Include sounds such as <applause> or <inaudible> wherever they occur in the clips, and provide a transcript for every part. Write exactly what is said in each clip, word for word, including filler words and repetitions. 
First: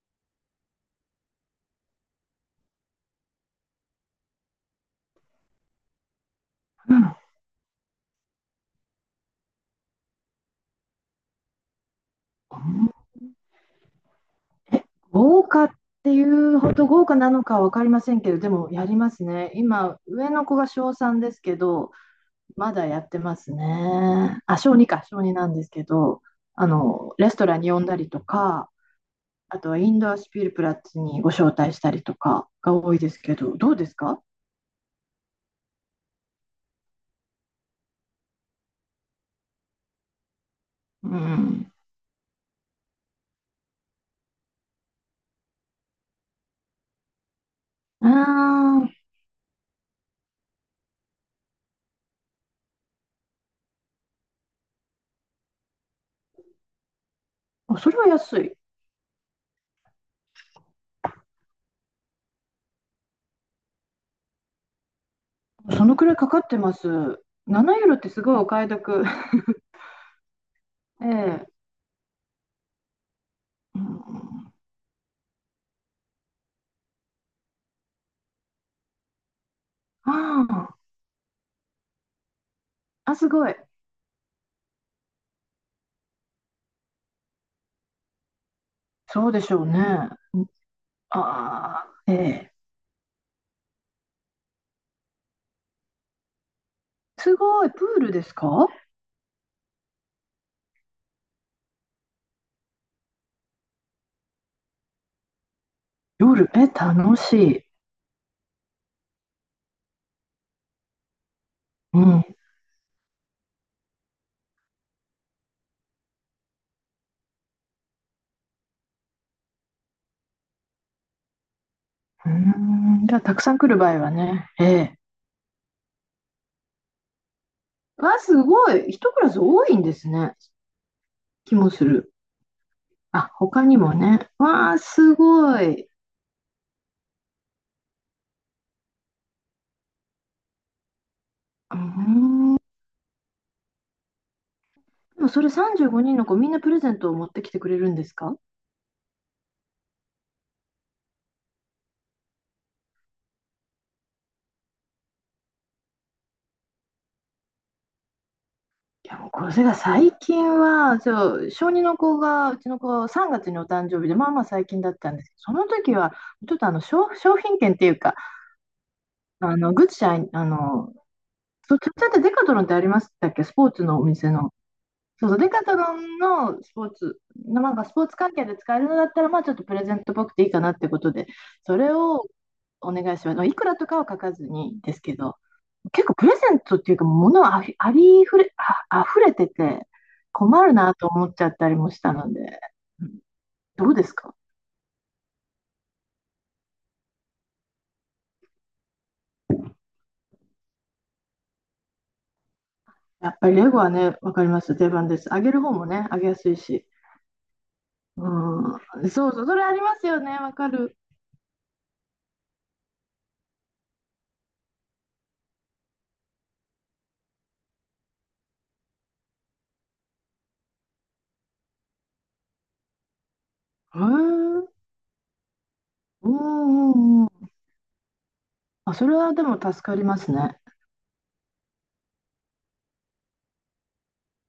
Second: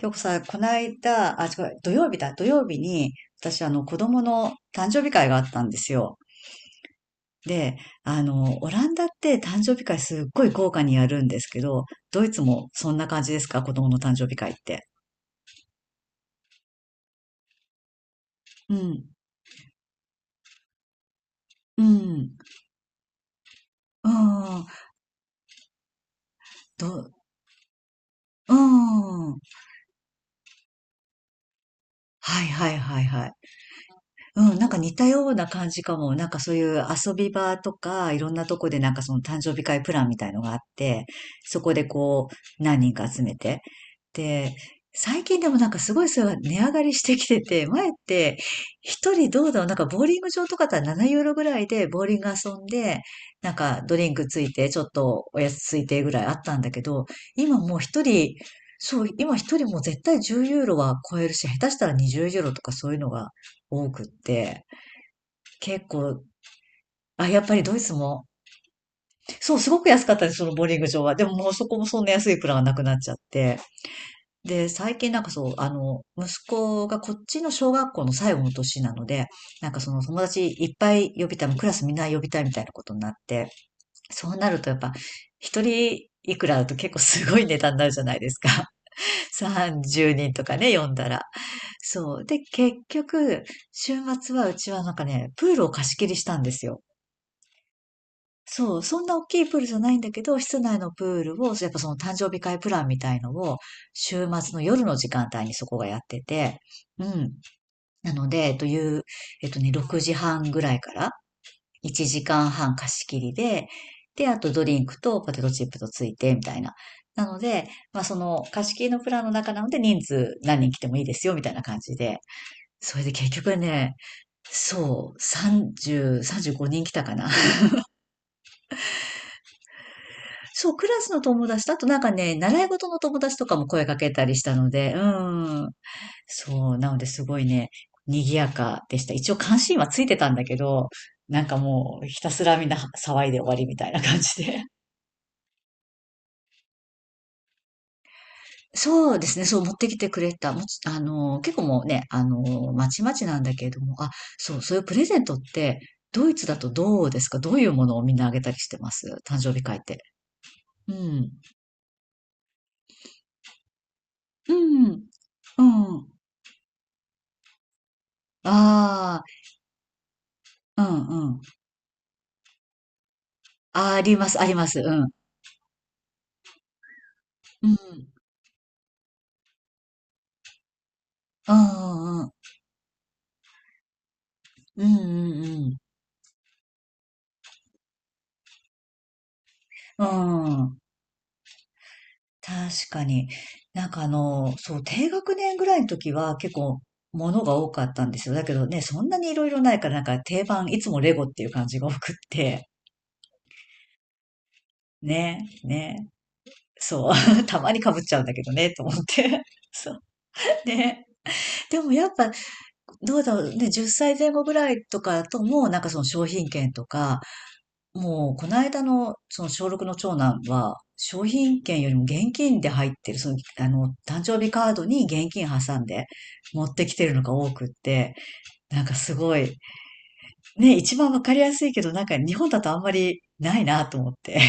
今日さ、この間、あ、違う、土曜日だ、土曜日に、私、あの、子供の誕生日会があったんですよ。うんで、あの、オランダって誕生日会すっごい豪華にやるんですけど、ドイツもそんな感じですか、子供の誕生日会って？豪華っていうほど豪華なのかは分かりませんけど、でもうやりん、ますね。今、上の子が小さんですけうど、ん、まだやってますうね。あ、ん、小にか、小になんですけど、あど、の、レストランに呼んだりとうか、ん、はあとはインドアスピルプラッツにご招待したりといはかがい多いはいですはい。けど、どうですか？うん、なんか似たような感じかも。なんかそういう遊び場とか、いろんなとこでなんかその誕生日会プランみたいのがあって、うそこん。でこう、何人か集めて。で、最近でもなんかすごいそれが値上がりしてきてて、前っあて一人どうだろう、なんかボーリング場とかだったらななユーロぐらいでボーリング遊んで、なんかドリンクついて、ちょっとおやつついてぐらいあったんだけど、今もうあ、それ一は人、安い。そう、今一人もう絶対じゅうユーロは超えるし、下手したらにじゅうユーロとかそういうのが多くって、そ結のくらい構、かかってます。あ、やっぱりドななイユーツロってすも、ごいお買い得。そう、すごく安かったです、そのボーリング場 <laughs> えは。でもえ。もうそこもそんな安いプランがなくなっちゃって。うん。で、最近なんかそう、あの、息子がこっちの小学校の最後の年なので、なんかその友達あいっあ、ぱい呼びたい、もうクラスみんな呼びたいみたいなことになっあすごて、い。そうなるとやっぱ、一人いくらだと結構すごい値段になるじゃないですか。<laughs> そうでしょうね。さんじゅうにんうとん。かね、呼んだら。ああ、えそう。で、え。結局、週末はうちはなんかね、プールを貸し切りしたんですよ。すごい、プールですか？そう、そんな大きいプールじゃないんだけど、室内のプールを、やっぱその誕生日会プランみたいのを、週末の夜の時間帯にそこがやって夜、て、え、う楽ん。しい。なので、という、えっとね、ろくじはんぐらいからう1ん。う時間半貸し切りで、で、あとドリンクとポテトチップとついて、みたいな。なので、まあその貸し切りのプランの中なので人数何人来てもいいですよ、みたいな感じで。それーん、でじゃあ、結たくさ局ん来る場ね、合はね。ええ。そう、さんじゅう、さんじゅうごにん来たかな。わあ、すごい。一クラス多いんですね。そう、クラスの友気達もと、あすとなんかる。ね、習い事の友あ、達とか他もに声もかけたね。りしたのわあ、で、うすごん。い。そう、なのですごいね、賑やかでした。一応関心はついてたんだけど、なんかうーもうひたすらん。みんな騒いで終わりみたいな感じで。でもそれさんじゅうごにんの子、みんなプレゼントを持ってきてくれるんですか？そうですね、そう持ってきてくれた。もちあの、結構もうね、あの、まちまちなんだけれども、あ、そう、そういうプレゼントって、ドイツだとどうですか、どういうものをみんなあげたりしてまいす、やもう誕これ生日が会って？最近うはん。そう、小二の子がうちの子さんがつにお誕生日で、まあまあう最近だっん。たんですけど、そうの時ん。はちょっとあの商、商品券っていうか、ああ、あのグッチャイあうんのうん。そうちっちゃって、デカトロンってありましたっけ、スポーツあ、のあおりま店す、あの。ります。うん。そうそう、デカトロンのスポーツ、なうんかスポーん。ツ関係で使えるのだったら、まあちょっとプレゼントっぽくていいかなってことで、うそれをんお願いしますいくらとかは書かずに、うでんうすけん。うど、んうんうん。結構プレゼントっていうか、物あふありふれ、あ、溢れててう困るん。なと思っちゃったりもしたので、確かうん、に。などんうかであすか？の、そう、低学年ぐらいの時は結構物が多かったんですよ。だけどね、そんなにいろいろないからなんか定番、いつもレゴっていう感じが多くって。やっぱりレゴはね、わかります。定番です。あね、げる方もね、ね。あげやすいし。そう。<laughs> たまに被っちゃうんだけどね、と思っうん、そうて。そう、それ <laughs> ありそまう。すよね、わかる。ね。でもやっぱ、どうだろうね、じゅっさいぜん後ぐらいとかだともうなんかその商品券とか、もう、この間の、その小ろくの長男は、商品券よりも現金で入ってる、その、あの、へえ、誕生日うカん。ードに現金挟んでう持ってきてるのんうがん。多くって、なんかあ、そすれはごでもい、助かりますね。ね、一番わかりやすいけど、なんか日本だとあんまりないなと思って。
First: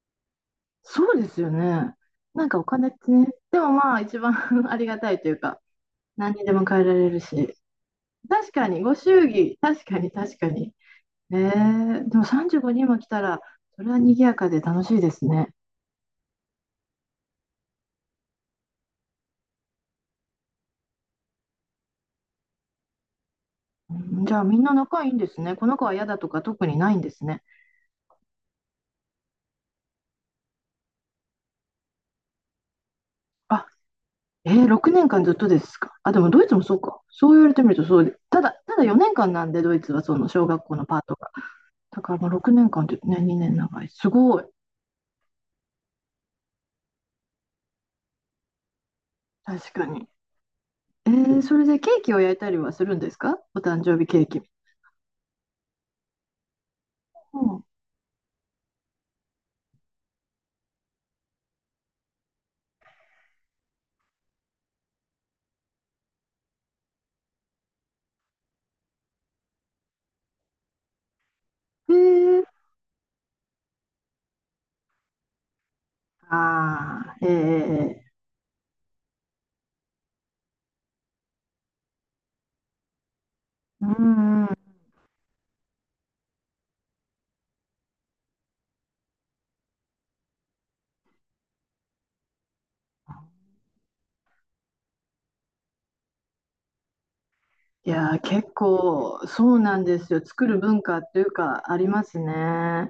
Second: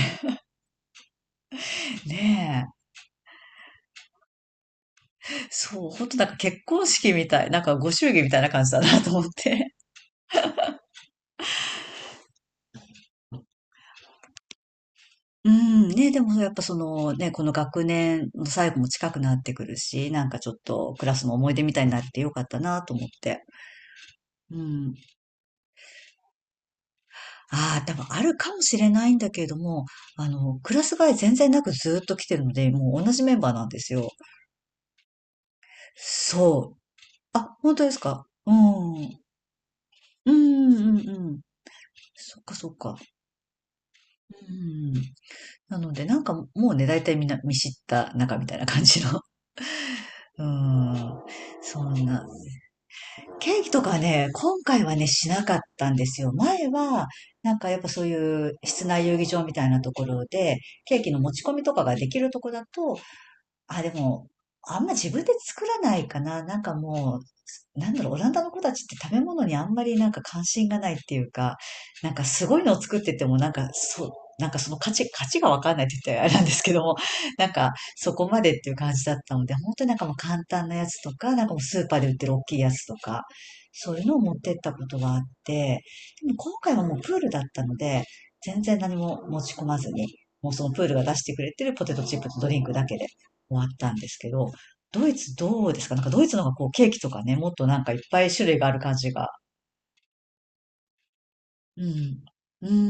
そうですよね。<laughs> なんかおね金ってね、でもまあ一番 <laughs> ありがたいというえ。か、そう、ほんとなん何かにで結も変え婚られ式るみたい、し。なんかご祝儀みたいな確感かじだに、ごなと思祝っ儀、て。確かに確かに。えー、でもさんじゅうごにんも来たら、それは賑やかで楽しいです <laughs> うね。ん、ね、でもやっぱそのね、この学年の最後も近くなってくるし、なんかちょっとクラスの思い出みたいになってよかったなと思って。うん、じゃあうみんなん。仲いいんですね。この子は嫌だとか特にないんですね。ああ、多分あるかもしれないんだけれども、あの、クラス替え全然なくずーっと来てるので、もう同じメンバーなあ、んですよ。えー、ろくねんかんずっとですか？あ、でもドイツもそそうう。か。そう言われあ、てみ本る当とでそすうで、か、たうだ、ただん。う4ん年間なんで、ドイツはそのう小学校のんパーうトが。ん。だからまあそっ6かそ年っ間っか。てね、にねん長い。すごい。うん。なので、なんかもうね、大体みんな見知った仲みたいな感じの。確かに。<laughs> うえん。ー、それでそケーんキをな。焼いたりはするんですか、ケおーキと誕生か日ケーね、キ。今回はね、しなかったんですよ。前は、うなんん、かやっぱそういう室内遊技場みたいなところで、ケーキの持ち込みとかができるとこだと、あ、でも、あんま自分で作らないかな。なんかもう、なんだろう、オランダの子たちって食べ物にあんまりなんか関心がないっていうか、えなんかすー、ごいのを作ってても、なんかそう、なんかその価値、価値、がわかんないって言ったらあれなんですけども、ああ、なんかええそこまでっていう感じだったので、本当になんかもう簡単なやつとか、なんかもうスーパーで売ってる大きいやつとか、ー、そうういうのを持っんうてっん。たことがあって、でも今回はもうプールだったので、全然何も持ち込まずに、もうそのプールが出してくれてるポテトチップとドリンクだけで終わったんですけど、ドイツどうですか、なんかドイツの方がこうケーキとかね、もっとなんいかいっやー、ぱい種結類がある感じ構が。そうなんですよ。作る文化っていうかあうりますん。ね。うな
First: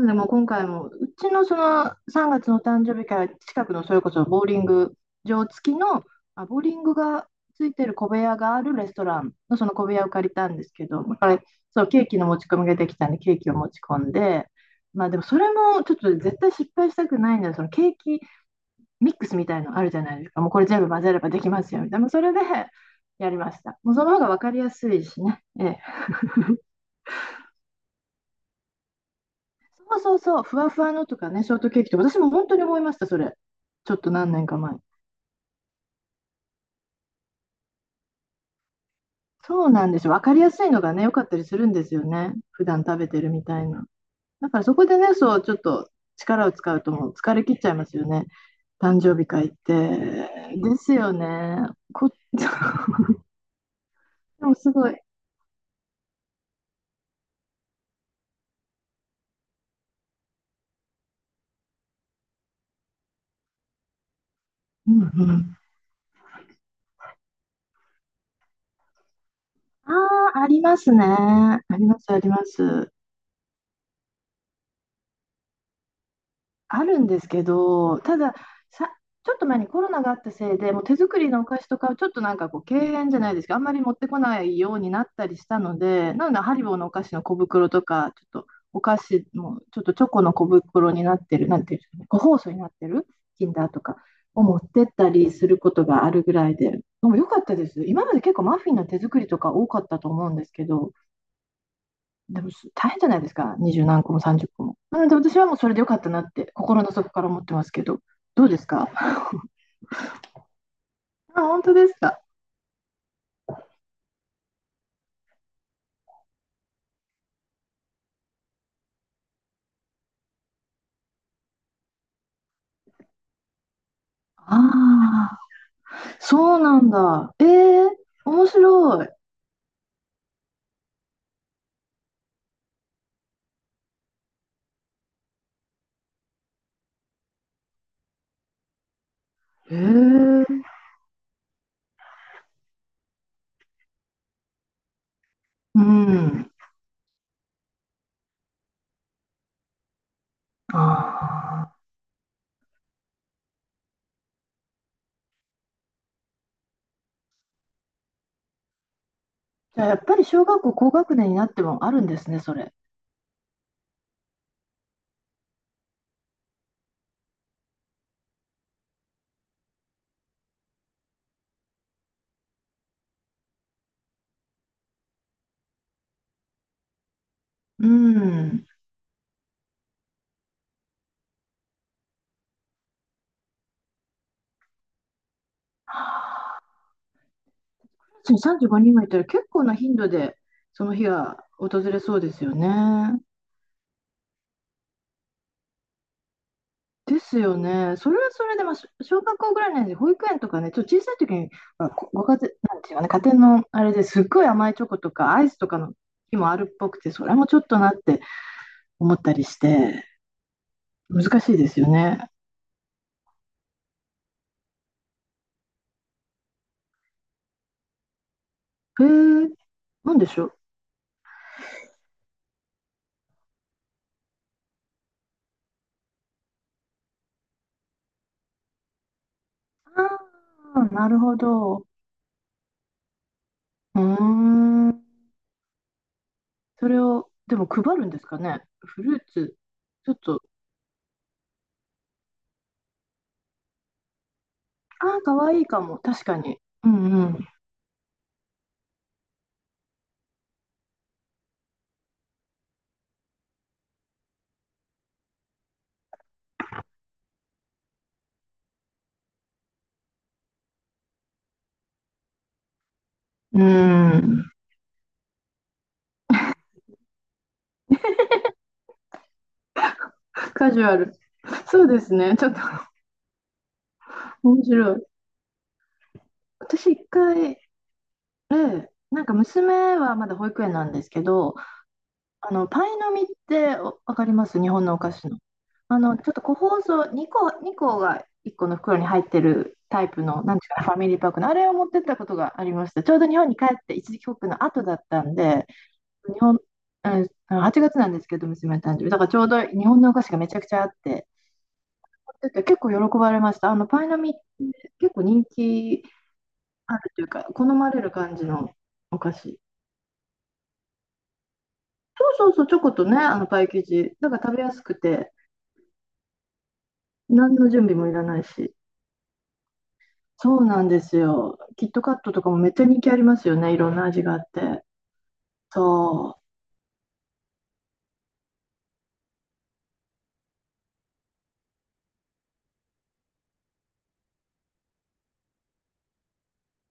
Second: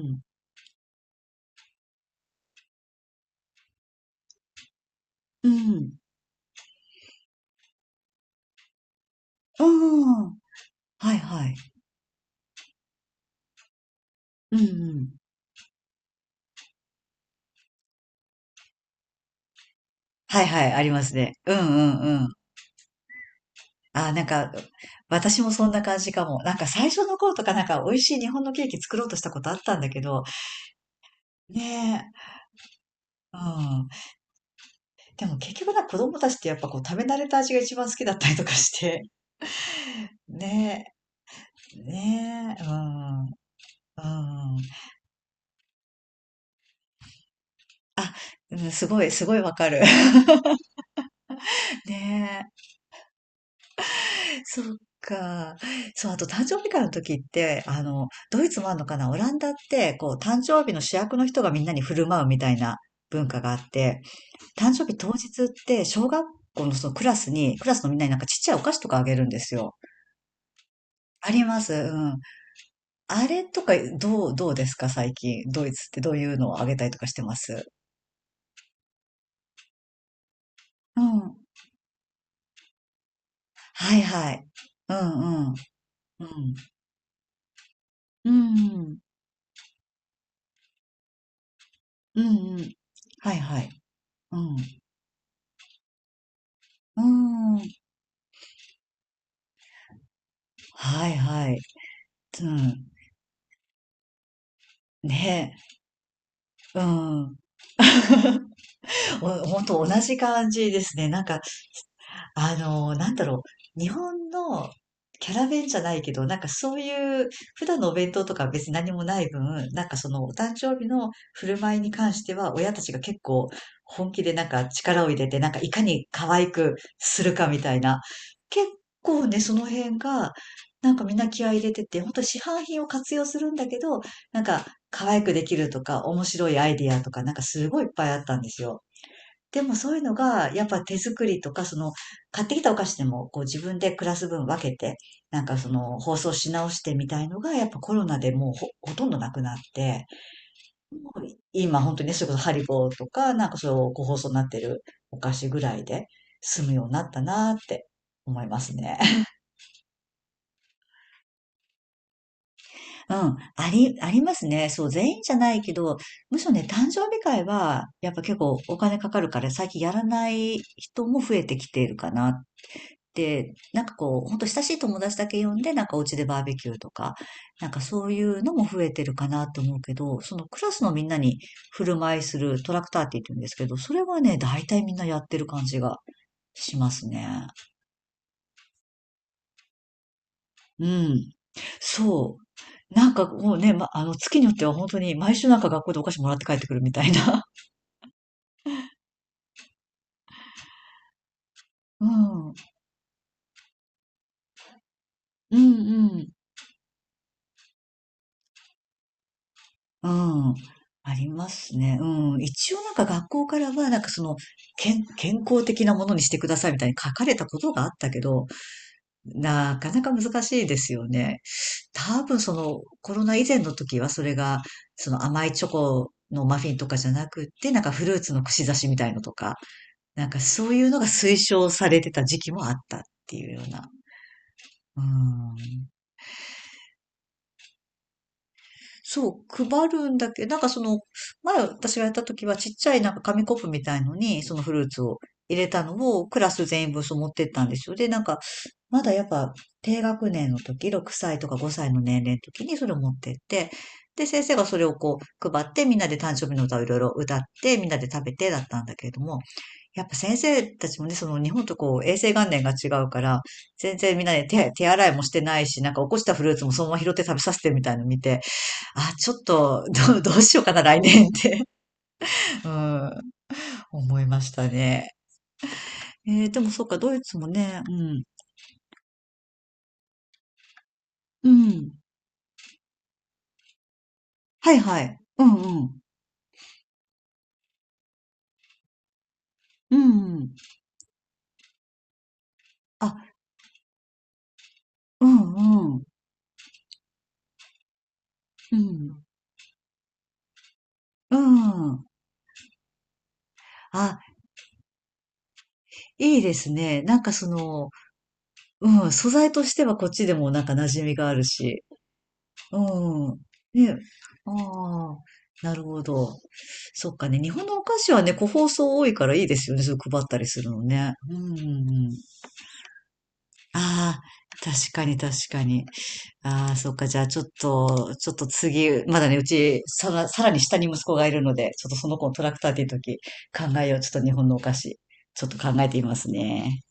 のでん。もう今回もうちのそのさんがつの誕生日会、近くのそれこそボーリング場う付きん。の、あ、ボーリングがついてる小部屋があるレストランのうその小部屋を借ん。りたんですけど、はだいからはい。そうケーキの持ち込みができたんで、ケーキを持ち込んで、うんうまあん。でもそれもちょっと絶対失敗したくないので、そのケーキミックスみたいのあるじゃないですか。はいもうこはれい、全あ部りま混ぜすればね。できうんうますよみたいな。もうそんうれん。でやりました。もうそあのー、方なんが分かか、りやすいしね。私もえそんえ、な感じかも。なんか最初の頃とかなんか美味しい日本のケーキ作ろうとしたことあったんだそけうそうど、そう、ふわふわのとかね、ショーねトケーキとか、私え。も本当に思いました、そうれ。ん。ちょっと何年か前。でも結局な、子供たちってやっぱこう食べ慣れた味が一番好きだったりとかして。そうなんですよ。分かりやすいのがねね、良かったりするんえ。ですよね。ねえ。普う段食べてん。うるみたいな。だからそん。こでね、そう、ちょっと力を使うともう疲れ切っちゃいますよあ、ね。うん、す誕ごい、生す日ごい会っわかる。て。ですよね。<laughs> こ <laughs> ねえ。でもそすっごい。か。そう、あと誕生日会の時って、あの、ドイツもあるのかなオランダって、こう、誕生日の主役の人がみんなに振る舞うみたいな文化があって、誕生う日ん当う日っん。て、小学校のそのクラスに、クラスのみんなになんかちっちゃいお菓子とかあげるんですよ。ああ、ありますね。ありまあす。うります、あん。ります。あれとか、どう、どうですか最近？ドイツってどういうのをあげあたりとるんかしでてすまけす？ど、ただ、さ、ちょっと前にコロナがあったせいで、もう手う作りん。のお菓子とかはちょっとなんかこう、敬遠じゃないですけど、あんまり持はっいてこはない。いようにうなったりしんうん。たので、うなので、ハリん。ボーのお菓子の小袋とか、ちうょっとおん。菓子も、ちょっとチョコの小袋になってる、なんていうんですかね、個うん包装にうなっん。てる、はいキンはダい。ーとかうをん。持うってったりすることがあるぐらいで、でーも良かったん。です。今まで結構マフィンの手作りとか多かったと思うんですけど、はいはい。でうもん。大変じゃないですか、二十何個も三十個も。なので私はね。もうそれでよかったなってう心の底からん。思ってますけど、どうですか？お、ほんと同じ感じですね。なんかあ、本当ですか？あの、なんだろう、日本のキャラ弁じゃないけど、なんかそういう普段のお弁当とかは別に何もない分、なんかそのお誕生日の振る舞いに関しては親たちが結構本気でなんあか力を入れあ、て、なんかいかに可愛そうくなんするだ。えかみたいえ、な。面結白い。構ね、その辺が、なんかみんな気合い入れてて、本当市販品を活用するんだけど、なんか可愛くできるとか面白いアイディアとかなんかすごいいっぱいあったんですよ。でへもそういうのえ。が、やっぱ手作りとか、その、買ってきたお菓子でも、こう自分でクラス分分けて、なんかそうの、包装ん。し直してみたいのが、やっぱコロナでもうほ、ほとんどなくなって、もうああ。今本当にね、それこそハリボーとか、なんかそう、個包装になってるお菓子ぐらいで済むようになったなーって思いますね。<laughs> じゃあやっぱり小学校高学年になってもあるんですね、それ。うん、あり、ありますね。そう、全員じゃないけど、むしろね、誕生日会は、やっぱ結構お金かかるから、最近やらない人も増えてきているかな。で、なんかこう、ほんと親しい友達だけ呼んで、なんかお家でバーベキューとか、なんかうそういうのもん。増えてるかなと思うけど、そのクラスのみんなに振る舞いするトラクターって言うんですけど、それはね、大体みんなやってる感じがはあ、しますね。さんじゅうごにんもいたら結構な頻度でそうの日ん。が訪れそうでそすよう。なね。んかもうね、ま、あの、月によっては本当に毎週なんか学校でお菓子もらって帰ってくるみたいですな。よね。それはそれで、まあ、し小学校ぐらいなんで、保育園とかね、ちょっと小さい時に、まあ、<laughs> うこご家ん。庭、うんなんていうかね、家庭のあれですっごい甘いチョコとかアイスうとかのん。日もあるっぽくて、それもちょっとなって思ったりして、うん。あり難ましいですすよね。ね。うん。一応なんか学校からは、なんかその、健、健康的なものにしてくださいみたいに書かれたことがあったけど、へえ、なかなかなんでし難ょう。しいですよね。多分その、コロナ以前の時はそれが、その甘いチョコのマフィンとかじゃなくって、なんかフルーツの串刺しみたいのとか、あなんかそういあ、うのがなるほ推奨ど。されてた時期もあったっていうような。うーうん。ん。それを、でも配るんですかね。フルーそツ、う、配ちるょんっだけと、ど、なんかその、前私がやった時はちっちゃいなんか紙コップみたいのに、そのフルーツあをあ、かわ入いいれかたのも。確をかクラに。ス全う員分んそうう持っん。てったんですよ。で、なんか、まだやっぱ低学年の時、ろくさいとかごさいの年齢の時にそれを持ってって、で、先生がそれをこう配ってみんなで誕生日の歌をいろいろ歌ってみんなで食べてだったんだけれども、やっぱ先生たちもね、その日本とこう衛生観念が違うから、うー全然みんなでん。手、手洗いもしてないし、なんか起こしたフルーツもそのまま拾って食べさせてみたいなの見て、あ、ちょっと、<laughs> どう、どうしようカかジな、ュア来ル。年って そうですね。ちょっと <laughs> うん、思いまし面た白い。ね。えー、でもそっ私か、一ドイツも回、ね、うん、あなんか娘はまだ保育園なんですけうど、ん。あの、パイの実っておわかります、日はい本のおは菓い。子の。うんうあん。の、ちょっと個包装、にこ、にこがいっこの袋に入ってるうタイプんうの、ん。なんていうかな、ファミリーパックの、あれを持ってったことがありました。ちょあ、うど日本に帰って一時帰国の後だったうんで、んうん。日本、うん、はちがつなんですけど、う娘の誕生日。だん。からちょうど日本のお菓子がめちゃくちゃあって、うん。持ってって結構喜ばれました。あの、パイのあ、実って結構人気。いいですあね。るなとんいうかか、そ好の、まれる感じのうん、お素菓材子。としてはこっちでもなんか馴染みがあるし。そうそうそう、チョコとね、うあん。のパイ生ね。地。だからあ食べやすくあ、て、なるほど。そっかね。日何本ののお準備菓も子いはらね、ない個包し。装多いからいいですよね。それ配ったりそすうるなのんでね。すうんうよ。んキットうカん。ットとかもめっちゃ人気ありますよね。いろんなああ、味があって。確かに確かに。そう。ああ、そっか。じゃあちょっと、ちょっと次、まだね、うち、さら、さらに下に息子がいるので、ちょっとその子のトラクターっていう時、考えよう。ちょっと日本のお菓子、ちょっと考えてみますね。